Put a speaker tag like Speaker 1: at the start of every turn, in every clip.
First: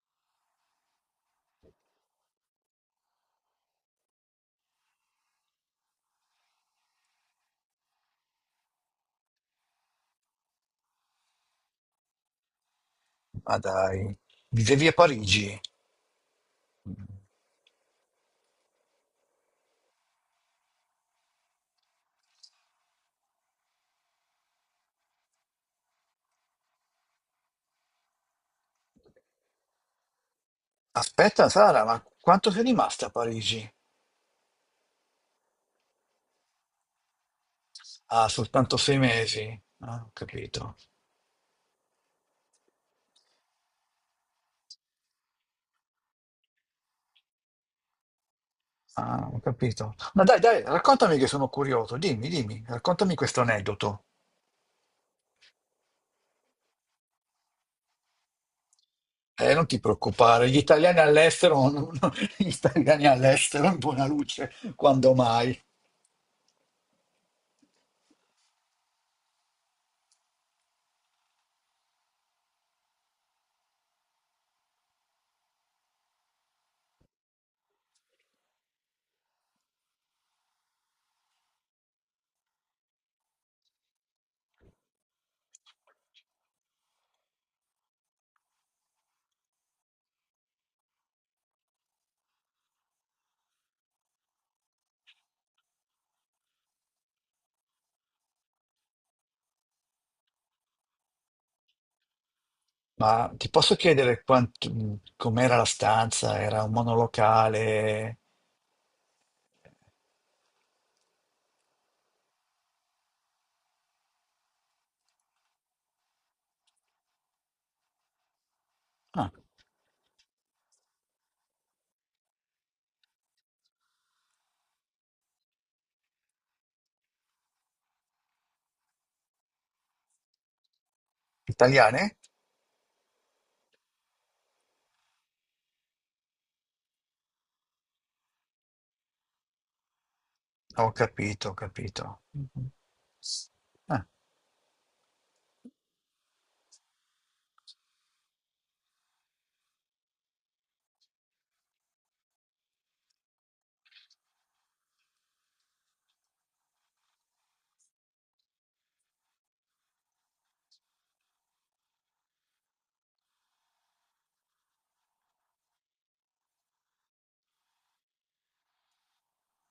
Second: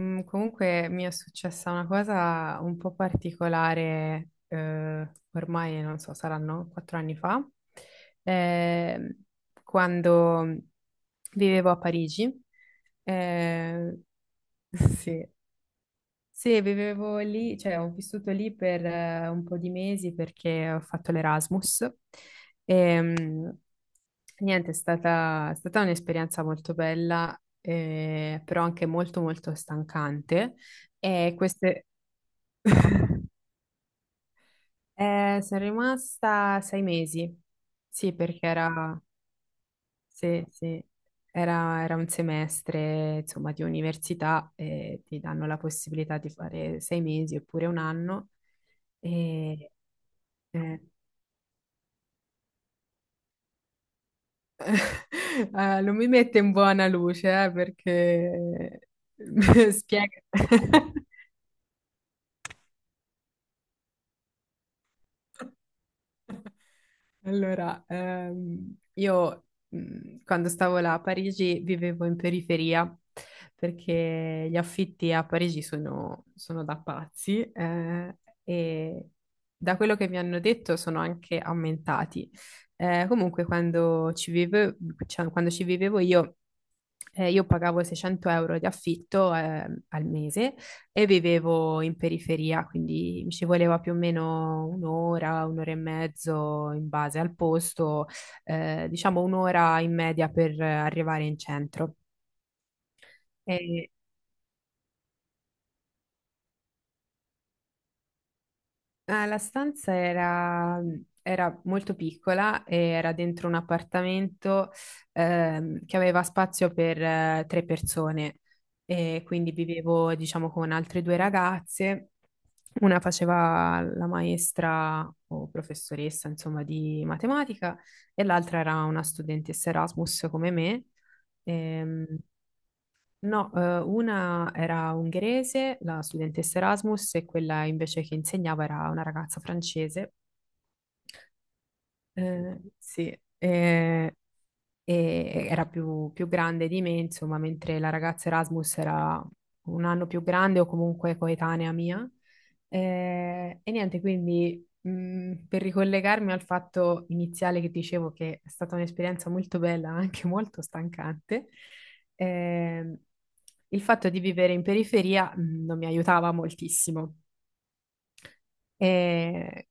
Speaker 1: Comunque mi è successa una cosa un po' particolare, ormai non so, saranno 4 anni fa, eh, quando vivevo a Parigi.
Speaker 2: Ma
Speaker 1: Eh,
Speaker 2: dai, vivevi a
Speaker 1: sì,
Speaker 2: Parigi.
Speaker 1: sì, vivevo lì, cioè ho vissuto lì per un po' di mesi perché ho fatto l'Erasmus. Ehm, Niente, è stata un'esperienza molto bella, però anche molto molto stancante. E
Speaker 2: Aspetta, Sara,
Speaker 1: queste...
Speaker 2: ma quanto sei rimasta a Parigi?
Speaker 1: sono rimasta 6 mesi, sì,
Speaker 2: Ah,
Speaker 1: perché
Speaker 2: soltanto sei
Speaker 1: era.
Speaker 2: mesi. Ah, ho
Speaker 1: Sì,
Speaker 2: capito.
Speaker 1: sì, era un semestre, insomma, di università e ti danno la possibilità di fare 6 mesi oppure un anno
Speaker 2: Ah, ho
Speaker 1: e
Speaker 2: capito. Ma dai, dai,
Speaker 1: eh,
Speaker 2: raccontami che sono curioso. Dimmi, dimmi, raccontami questo aneddoto.
Speaker 1: non mi mette in buona luce, perché
Speaker 2: Non ti
Speaker 1: spiega.
Speaker 2: preoccupare, gli italiani all'estero, gli italiani all'estero in buona luce, quando mai?
Speaker 1: Allora, io quando stavo là a Parigi vivevo in periferia perché gli affitti a Parigi sono da pazzi, e da quello che mi hanno detto sono anche aumentati. Comunque cioè, quando ci vivevo io pagavo 600 euro di affitto al mese e vivevo in periferia, quindi mi ci voleva più o meno un'ora, un'ora e mezzo in base al posto, diciamo un'ora in media per arrivare in centro.
Speaker 2: Ma ti posso
Speaker 1: E-
Speaker 2: chiedere com'era la stanza? Era un monolocale?
Speaker 1: Ah, la stanza era molto piccola e era dentro un appartamento, che aveva spazio per tre persone e
Speaker 2: Ah,
Speaker 1: quindi vivevo, diciamo, con altre due ragazze. Una faceva la maestra o professoressa, insomma, di matematica e l'altra era una studentessa Erasmus come me. Ehm,
Speaker 2: italiane?
Speaker 1: No, una era ungherese, la studentessa Erasmus, e quella invece che insegnava era una ragazza francese.
Speaker 2: Ho capito, ho capito.
Speaker 1: Sì,
Speaker 2: Ah,
Speaker 1: e era più grande di me, insomma, mentre la ragazza Erasmus era un anno più grande o comunque coetanea mia. E niente, quindi per ricollegarmi al fatto iniziale che dicevo che è stata un'esperienza molto bella, ma anche molto stancante, ehm, il fatto di vivere in periferia non mi aiutava moltissimo. Eh,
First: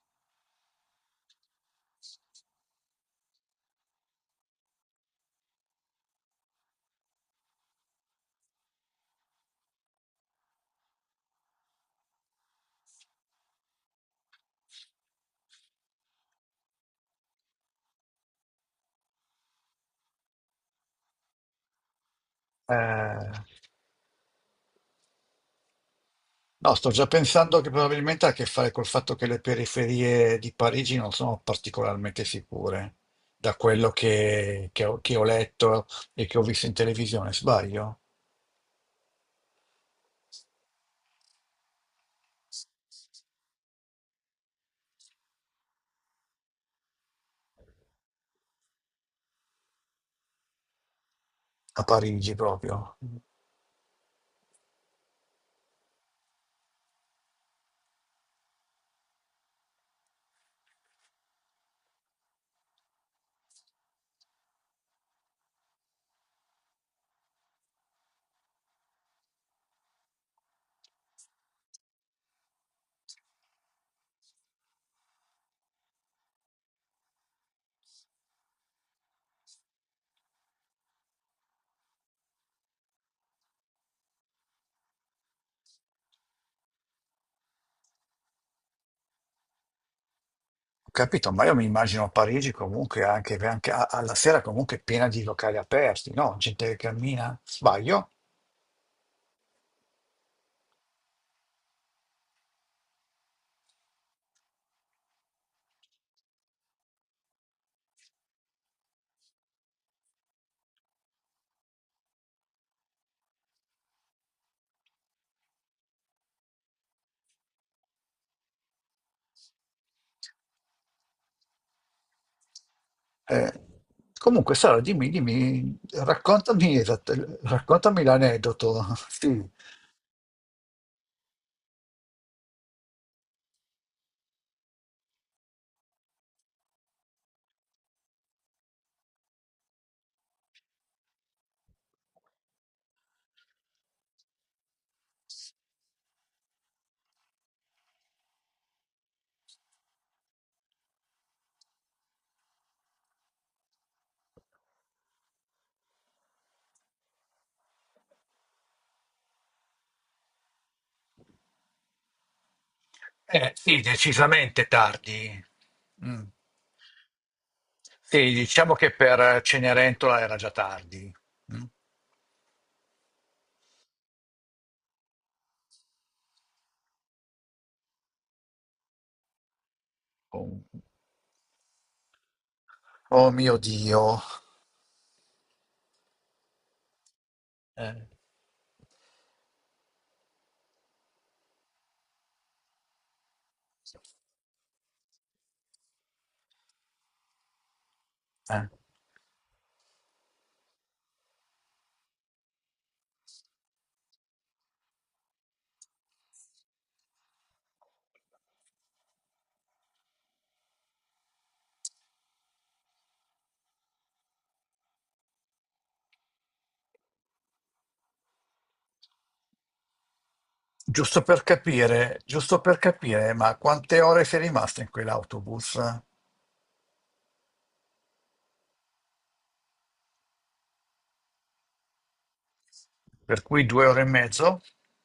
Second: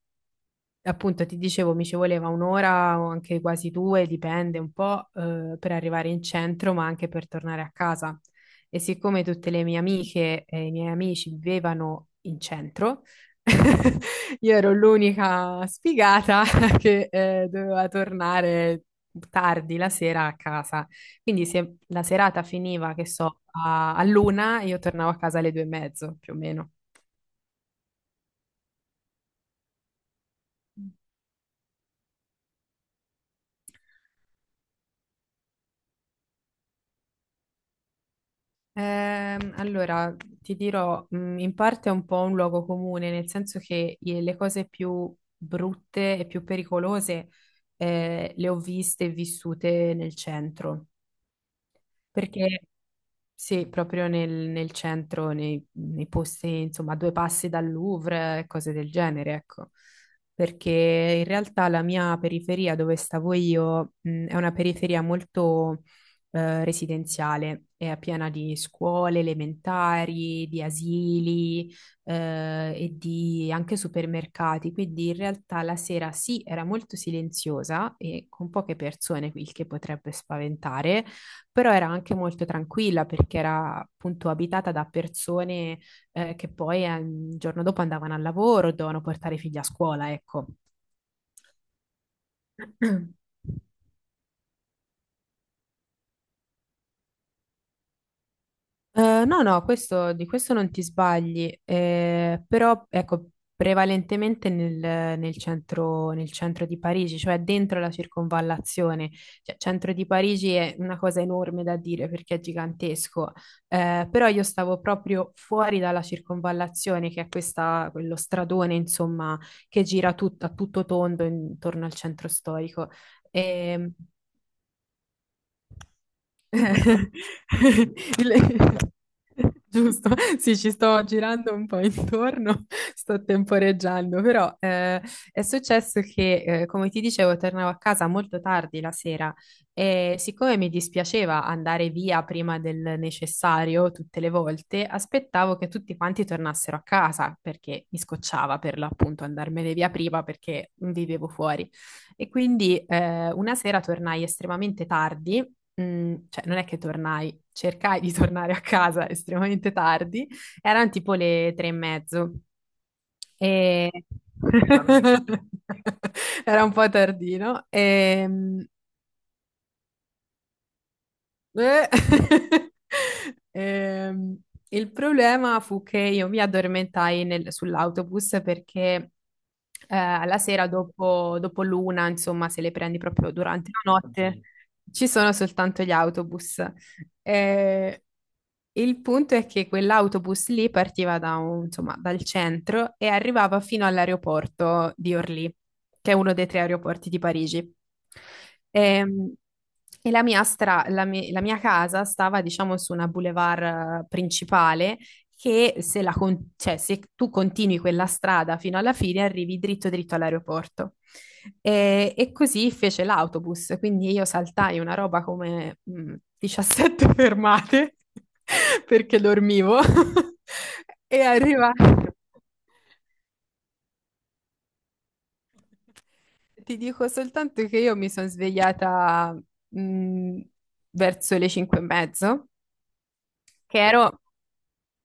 Speaker 1: Appunto, ti dicevo, mi ci voleva un'ora o anche quasi due, dipende un po', per arrivare in centro, ma anche per tornare a casa. E siccome tutte le mie amiche e i miei amici vivevano in centro, io ero l'unica sfigata che, doveva tornare tardi la sera a casa. Quindi se la serata finiva, che so,
Speaker 2: eh,
Speaker 1: all'una, io tornavo a casa alle 2:30, più o meno.
Speaker 2: no, sto già pensando che probabilmente ha a che fare col fatto che le periferie di Parigi non sono particolarmente sicure, da quello che ho letto e che ho visto in televisione, sbaglio?
Speaker 1: Allora, ti dirò, in parte è un po' un luogo comune, nel senso che le cose più brutte e più pericolose, le ho viste e vissute nel centro.
Speaker 2: A Parigi
Speaker 1: Perché
Speaker 2: proprio. Ho
Speaker 1: sì, proprio nel centro, nei posti, insomma, a due passi dal Louvre, e cose del genere, ecco. Perché in realtà la mia periferia dove stavo io, è una periferia molto residenziale, è piena di scuole elementari, di asili, e di anche supermercati. Quindi in realtà la sera sì, era molto silenziosa e con poche persone, il che potrebbe spaventare, però era anche molto tranquilla perché era appunto abitata da persone che poi il giorno dopo andavano al lavoro, dovevano portare i figli a scuola, ecco.
Speaker 2: capito, ma io mi immagino Parigi comunque anche alla sera comunque piena di locali aperti, no? Gente che cammina, sbaglio?
Speaker 1: No, no, di questo non ti sbagli, però ecco, prevalentemente nel centro di Parigi, cioè dentro la circonvallazione. Cioè, centro di Parigi è una cosa enorme da dire perché è gigantesco, però io stavo proprio fuori dalla circonvallazione, che è questa, quello stradone, insomma, che gira a tutto tondo intorno al centro storico.
Speaker 2: Eh,
Speaker 1: Ehm,
Speaker 2: Comunque Sara, dimmi, dimmi, raccontami, raccontami
Speaker 1: Il-
Speaker 2: l'aneddoto. Sì.
Speaker 1: Giusto, sì, ci sto girando un po' intorno, sto temporeggiando, però è successo che, come ti dicevo, tornavo a casa molto tardi la sera, e siccome mi dispiaceva andare via prima del necessario tutte le volte, aspettavo che tutti quanti tornassero a casa perché mi scocciava per l'appunto andarmene via prima perché vivevo fuori. E quindi una sera tornai estremamente tardi, cioè non è che tornai, cercai di tornare a casa estremamente tardi, eran tipo le 3 e mezzo
Speaker 2: Sì,
Speaker 1: e
Speaker 2: decisamente tardi. Mm.
Speaker 1: era un po' tardino.
Speaker 2: Sì, diciamo che per Cenerentola era già tardi. Mm.
Speaker 1: Eh, ehm, il problema fu che io mi addormentai sull'autobus perché, alla
Speaker 2: Oh,
Speaker 1: sera dopo l'una, insomma, se le prendi
Speaker 2: oh
Speaker 1: proprio
Speaker 2: mio
Speaker 1: durante la
Speaker 2: Dio.
Speaker 1: notte, ci sono soltanto gli autobus. Eh,
Speaker 2: Eh,
Speaker 1: il punto è che quell'autobus lì partiva da insomma, dal centro e arrivava fino all'aeroporto di Orly, che è uno dei tre aeroporti di Parigi.
Speaker 2: eh.
Speaker 1: Ehm, E, la mia, stra- la mi- la mia casa stava, diciamo, su una boulevard principale che se, la con- cioè, se tu continui quella strada fino alla fine arrivi dritto dritto all'aeroporto. E così fece l'autobus, quindi io saltai una roba come 17 fermate perché dormivo e arriva.
Speaker 2: Giusto per capire, ma quante ore sei rimasta in quell'autobus?
Speaker 1: Ti dico soltanto che io mi sono svegliata mh, verso le 5 e mezzo.
Speaker 2: Per cui
Speaker 1: Che
Speaker 2: due ore e
Speaker 1: ero
Speaker 2: mezzo?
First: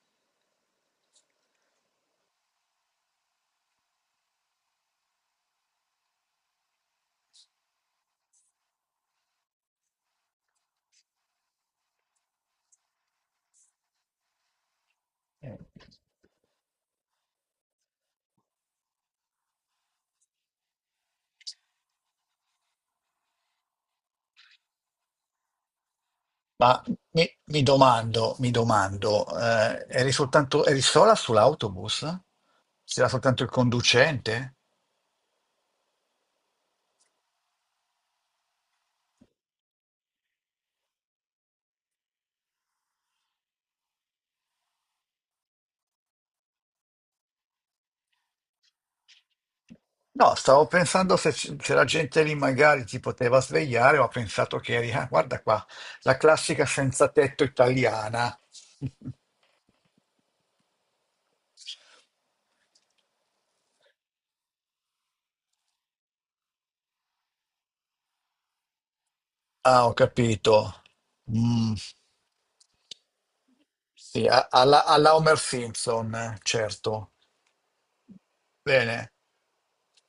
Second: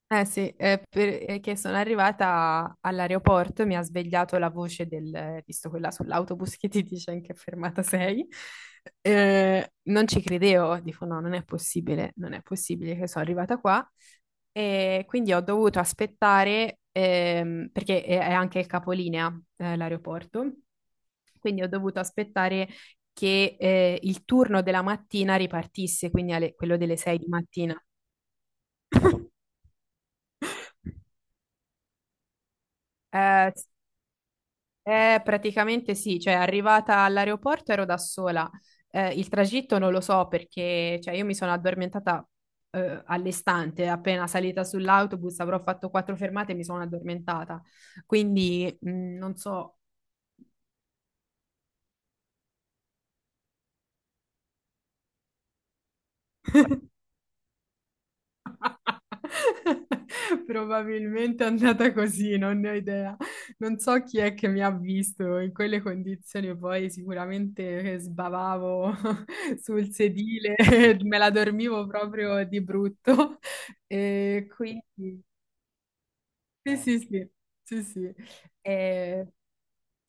Speaker 1: Eh sì, perché sono arrivata all'aeroporto e mi ha svegliato la voce del, visto quella sull'autobus che ti dice in che fermata sei, non ci credevo, dico no, non è possibile, non è possibile che sono arrivata qua, e quindi ho
Speaker 2: Eh.
Speaker 1: dovuto aspettare, perché è anche il capolinea, l'aeroporto, quindi ho dovuto aspettare che il turno della mattina ripartisse, quindi quello
Speaker 2: Ma
Speaker 1: delle 6
Speaker 2: mi,
Speaker 1: di
Speaker 2: mi
Speaker 1: mattina.
Speaker 2: domando, mi domando, eri soltanto, eri sola sull'autobus? C'era soltanto il
Speaker 1: Eh,
Speaker 2: conducente?
Speaker 1: praticamente sì, cioè arrivata all'aeroporto ero da sola. Il tragitto non lo so perché cioè, io mi sono addormentata all'istante, appena salita sull'autobus avrò fatto quattro fermate e mi sono addormentata. Quindi non so.
Speaker 2: No, stavo pensando se, se la gente lì magari ti poteva svegliare, ho pensato che eri, ah, guarda qua, la classica senza tetto italiana.
Speaker 1: Probabilmente è andata così, non ne ho idea. Non so chi è che mi ha visto in quelle condizioni, poi sicuramente sbavavo
Speaker 2: Ah,
Speaker 1: sul
Speaker 2: ho capito.
Speaker 1: sedile, me la
Speaker 2: Mm,
Speaker 1: dormivo proprio di brutto.
Speaker 2: sì,
Speaker 1: E
Speaker 2: alla, alla
Speaker 1: quindi
Speaker 2: Homer Simpson,
Speaker 1: sì, sì,
Speaker 2: certo.
Speaker 1: sì, sì, sì.
Speaker 2: Bene,
Speaker 1: Eh,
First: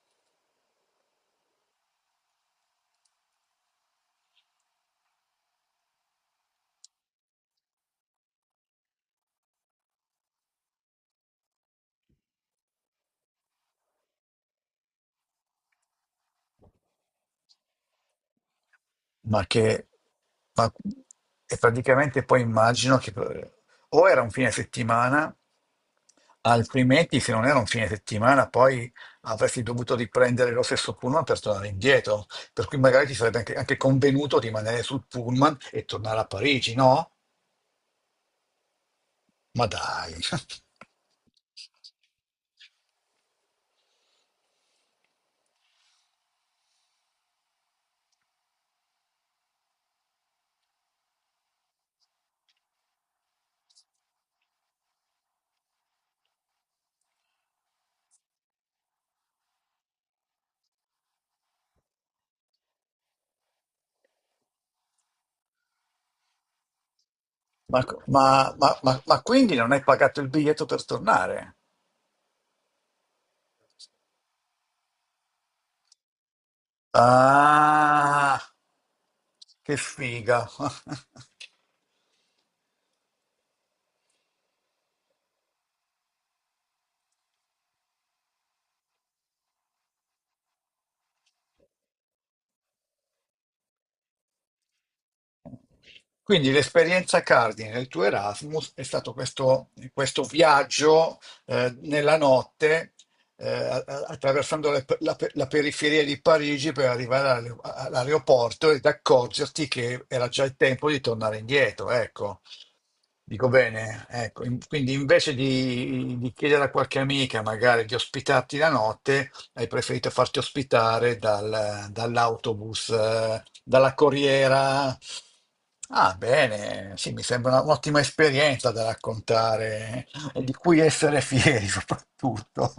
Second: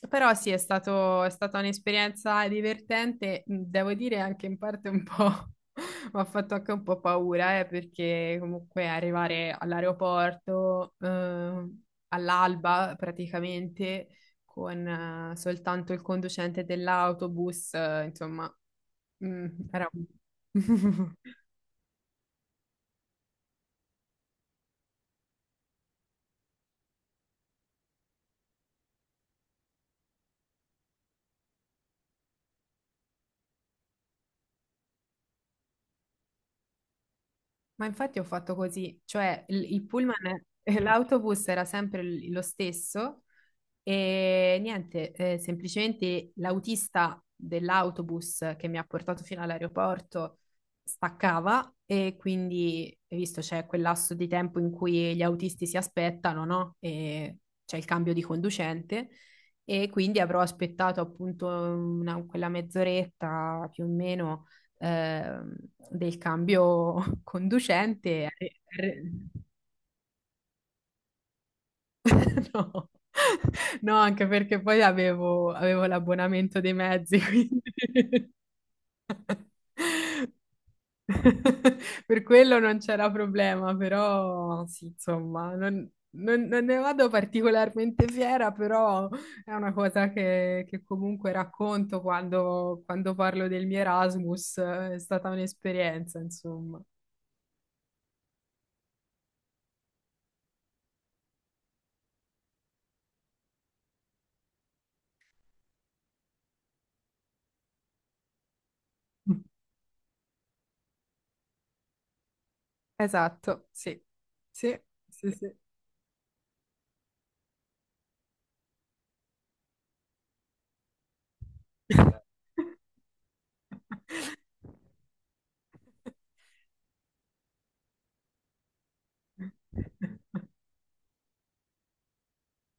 Speaker 1: però sì, è stata un'esperienza divertente, devo dire anche in parte un po', mi ha fatto anche un po' paura, perché comunque arrivare all'aeroporto, all'alba praticamente, con, soltanto il conducente dell'autobus, insomma,
Speaker 2: ma che...
Speaker 1: era un.
Speaker 2: ma- e praticamente poi immagino che o era un fine settimana. Altrimenti, se non era un fine settimana, poi avresti dovuto riprendere lo stesso pullman per tornare indietro. Per cui magari ti sarebbe anche, anche convenuto di rimanere sul pullman e tornare a Parigi, no?
Speaker 1: Ma infatti ho fatto così, cioè
Speaker 2: Ma
Speaker 1: il
Speaker 2: dai,
Speaker 1: pullman e l'autobus era sempre lo stesso, e niente, semplicemente l'autista dell'autobus che mi ha portato fino all'aeroporto staccava e quindi, hai visto, c'è quel lasso di tempo in cui gli autisti si aspettano, no? E c'è il cambio di conducente, e quindi avrò aspettato appunto quella mezz'oretta più o meno, eh, del cambio
Speaker 2: ma,
Speaker 1: conducente.
Speaker 2: ma- ma- ma- ma quindi non hai pagato il biglietto per tornare?
Speaker 1: No. No, anche perché poi avevo l'abbonamento dei mezzi, quindi
Speaker 2: Ah, che figa!
Speaker 1: per quello non c'era problema, però sì, insomma, non ne vado particolarmente fiera, però è una cosa che comunque racconto quando parlo del mio Erasmus, è stata un'esperienza,
Speaker 2: Quindi
Speaker 1: insomma.
Speaker 2: l'esperienza cardine del tuo Erasmus è stato questo, questo viaggio nella notte attraversando la periferia di Parigi per arrivare all'aeroporto ed accorgerti che era già il tempo di tornare indietro, ecco. Dico
Speaker 1: Esatto, sì,
Speaker 2: bene, ecco,
Speaker 1: sì,
Speaker 2: quindi
Speaker 1: sì,
Speaker 2: invece
Speaker 1: sì.
Speaker 2: di, chiedere a qualche amica magari di ospitarti la notte, hai preferito farti ospitare dall'autobus, dalla corriera. Ah, bene, sì, mi sembra un'ottima esperienza da raccontare e di cui essere fieri soprattutto.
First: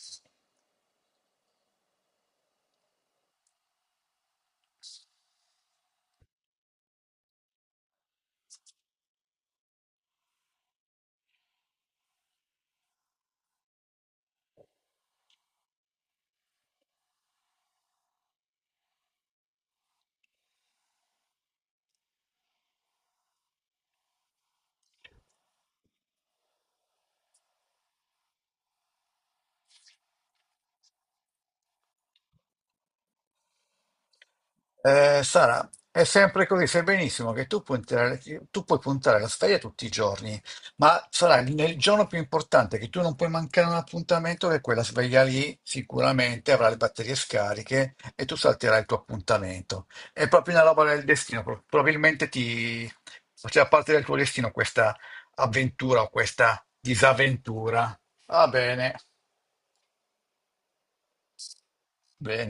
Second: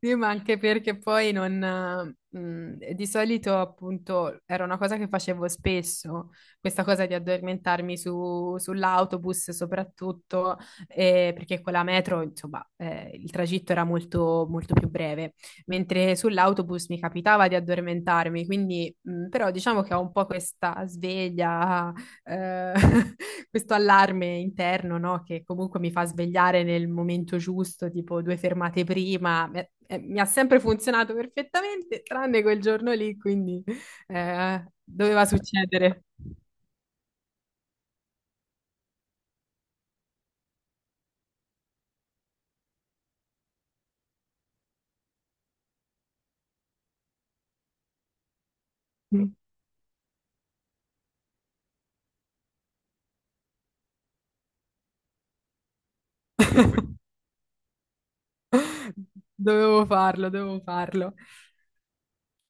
Speaker 1: Sì, ma anche perché poi non, di solito appunto era una cosa che facevo spesso, questa cosa di addormentarmi sull'autobus soprattutto, perché con la metro insomma, il tragitto era molto, molto più breve, mentre sull'autobus mi capitava di addormentarmi, quindi però diciamo che ho un po' questa sveglia, eh, questo allarme interno, no? Che comunque mi fa svegliare nel momento giusto, tipo due fermate prima. Mi ha sempre funzionato perfettamente, tranne quel giorno lì, quindi doveva
Speaker 2: Sara, è
Speaker 1: succedere.
Speaker 2: sempre così, sai benissimo che tu puoi puntare la sveglia tutti i giorni, ma sarà nel giorno più importante che tu non puoi mancare un appuntamento, che quella sveglia lì sicuramente avrà le batterie scariche e tu salterai il tuo appuntamento. È proprio una roba del destino, probabilmente ti faceva parte del tuo destino questa avventura o questa disavventura. Va bene,
Speaker 1: Dovevo farlo, dovevo farlo.
Speaker 2: bene.